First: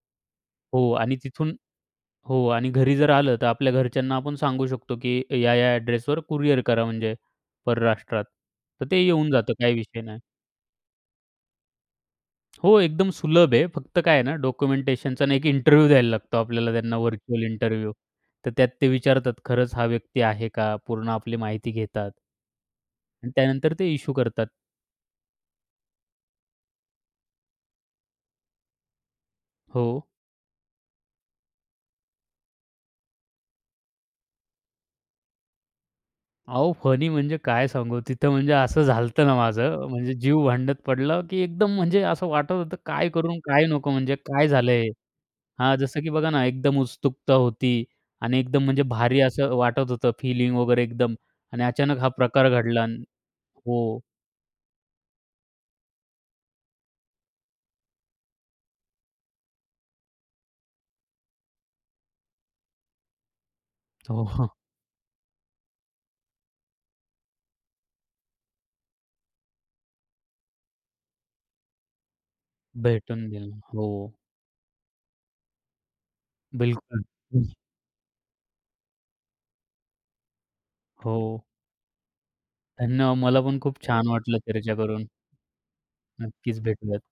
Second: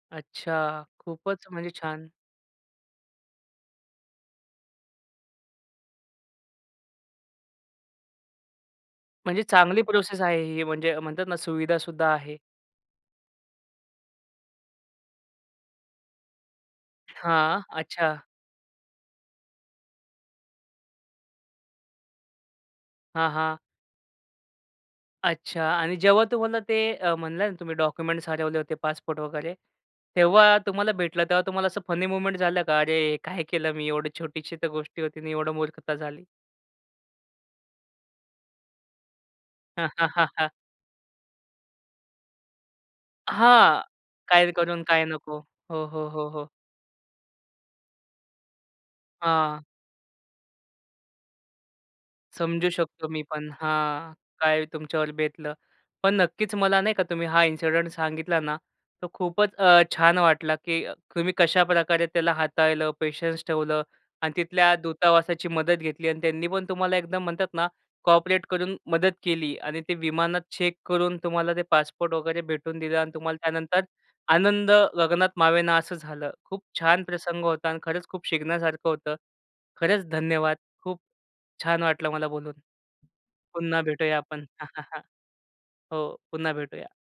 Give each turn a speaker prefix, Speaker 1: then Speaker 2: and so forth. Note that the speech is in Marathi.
Speaker 1: अच्छा.
Speaker 2: हो आणि
Speaker 1: खूपच
Speaker 2: तिथून
Speaker 1: म्हणजे छान.
Speaker 2: हो आणि घरी जर आलं तर आपल्या घरच्यांना आपण सांगू शकतो, की या-या अड्रेसवर कुरिअर करा म्हणजे. परराष्ट्रात तर ते येऊन
Speaker 1: म्हणजे
Speaker 2: जातं, काही
Speaker 1: चांगली
Speaker 2: विषय नाही.
Speaker 1: प्रोसेस आहे, ही म्हणजे म्हणतात ना, सुविधासुद्धा आहे.
Speaker 2: हो, एकदम सुलभ आहे. फक्त काय आहे ना, डॉक्युमेंटेशनचा एक इंटरव्ह्यू द्यायला लागतो आपल्याला. त्यांना व्हर्चुअल
Speaker 1: हां,
Speaker 2: इंटरव्ह्यू.
Speaker 1: अच्छा.
Speaker 2: तर त्यात ते विचारतात, खरंच हा व्यक्ती आहे का. पूर्ण आपली माहिती घेतात.
Speaker 1: हां,
Speaker 2: आणि
Speaker 1: हां.
Speaker 2: त्यानंतर ते इश्यू करतात.
Speaker 1: अच्छा आणि जेव्हा तुम्हाला ते अ, म्हणलं ना, तुम्ही डॉक्युमेंट्स हरवले होते, पासपोर्ट वगैरे.
Speaker 2: हो.
Speaker 1: तेव्हा तुम्हाला भेटला, तेव्हा तुम्हाला असं फनी मूव्हमेंट झालं का? अरे, काय केलं मी? एवढी छोटीशी तर गोष्टी होती ना. एवढी मूर्खता झाली?
Speaker 2: अहो, फनी म्हणजे काय सांगू. तिथं म्हणजे असं झालं होतं ना माझं. म्हणजे जीव भांड्यात पडला की एकदम म्हणजे असं वाटत होतं, काय करू, काय
Speaker 1: हां.
Speaker 2: नको? म्हणजे काय
Speaker 1: काय करू,
Speaker 2: झालं
Speaker 1: अन
Speaker 2: हे.
Speaker 1: काय नको?
Speaker 2: हां,
Speaker 1: हो,
Speaker 2: जसं
Speaker 1: हो,
Speaker 2: की बघा
Speaker 1: हो,
Speaker 2: ना,
Speaker 1: हो.
Speaker 2: एकदम उत्सुकता होती आणि एकदम म्हणजे भारी असं
Speaker 1: हां.
Speaker 2: वाटत होतं फीलिंग वगैरे एकदम आणि अचानक हा प्रकार
Speaker 1: समजू
Speaker 2: घडला आणि
Speaker 1: शकतो मी पण
Speaker 2: हो.
Speaker 1: हां. काय तुमच्यावर बेतलं. पण नक्कीच मला नाही का, तुम्ही हा इन्सिडंट सांगितला ना, तर खूपच अ, छान वाटलं. की तुम्ही कशाप्रकारे त्याला हाताळलं, पेशन्स ठेवलं
Speaker 2: हो, हो.
Speaker 1: आणि तिथल्या दूतावासाची मदत घेतली. आणि त्यांनी पण तुम्हाला एकदम म्हणतात, कोऑपरेट करून मदत केली आणि ते विमानात चेक करून तुम्हाला ते पासपोर्ट वगैरे भेटून दिलं. आणि
Speaker 2: भेटून
Speaker 1: तुम्हाला
Speaker 2: दिल.
Speaker 1: त्यानंतर
Speaker 2: हो.
Speaker 1: आनंद गगनात मावेना असं झालं. खूप छान
Speaker 2: बिलकुल.
Speaker 1: प्रसंग
Speaker 2: हं.
Speaker 1: होता आणि खरंच खूप शिकण्यासारखं होतं. खरंच धन्यवाद. खूप
Speaker 2: हो.
Speaker 1: छान वाटलं मला बोलून.
Speaker 2: धन्यवाद. मला पण
Speaker 1: पुन्हा
Speaker 2: खूप छान
Speaker 1: भेटूया
Speaker 2: वाटलं
Speaker 1: आपण
Speaker 2: चर्चा करून.
Speaker 1: हो, पुन्हा
Speaker 2: नक्कीच
Speaker 1: भेटूया.
Speaker 2: भेटूयात.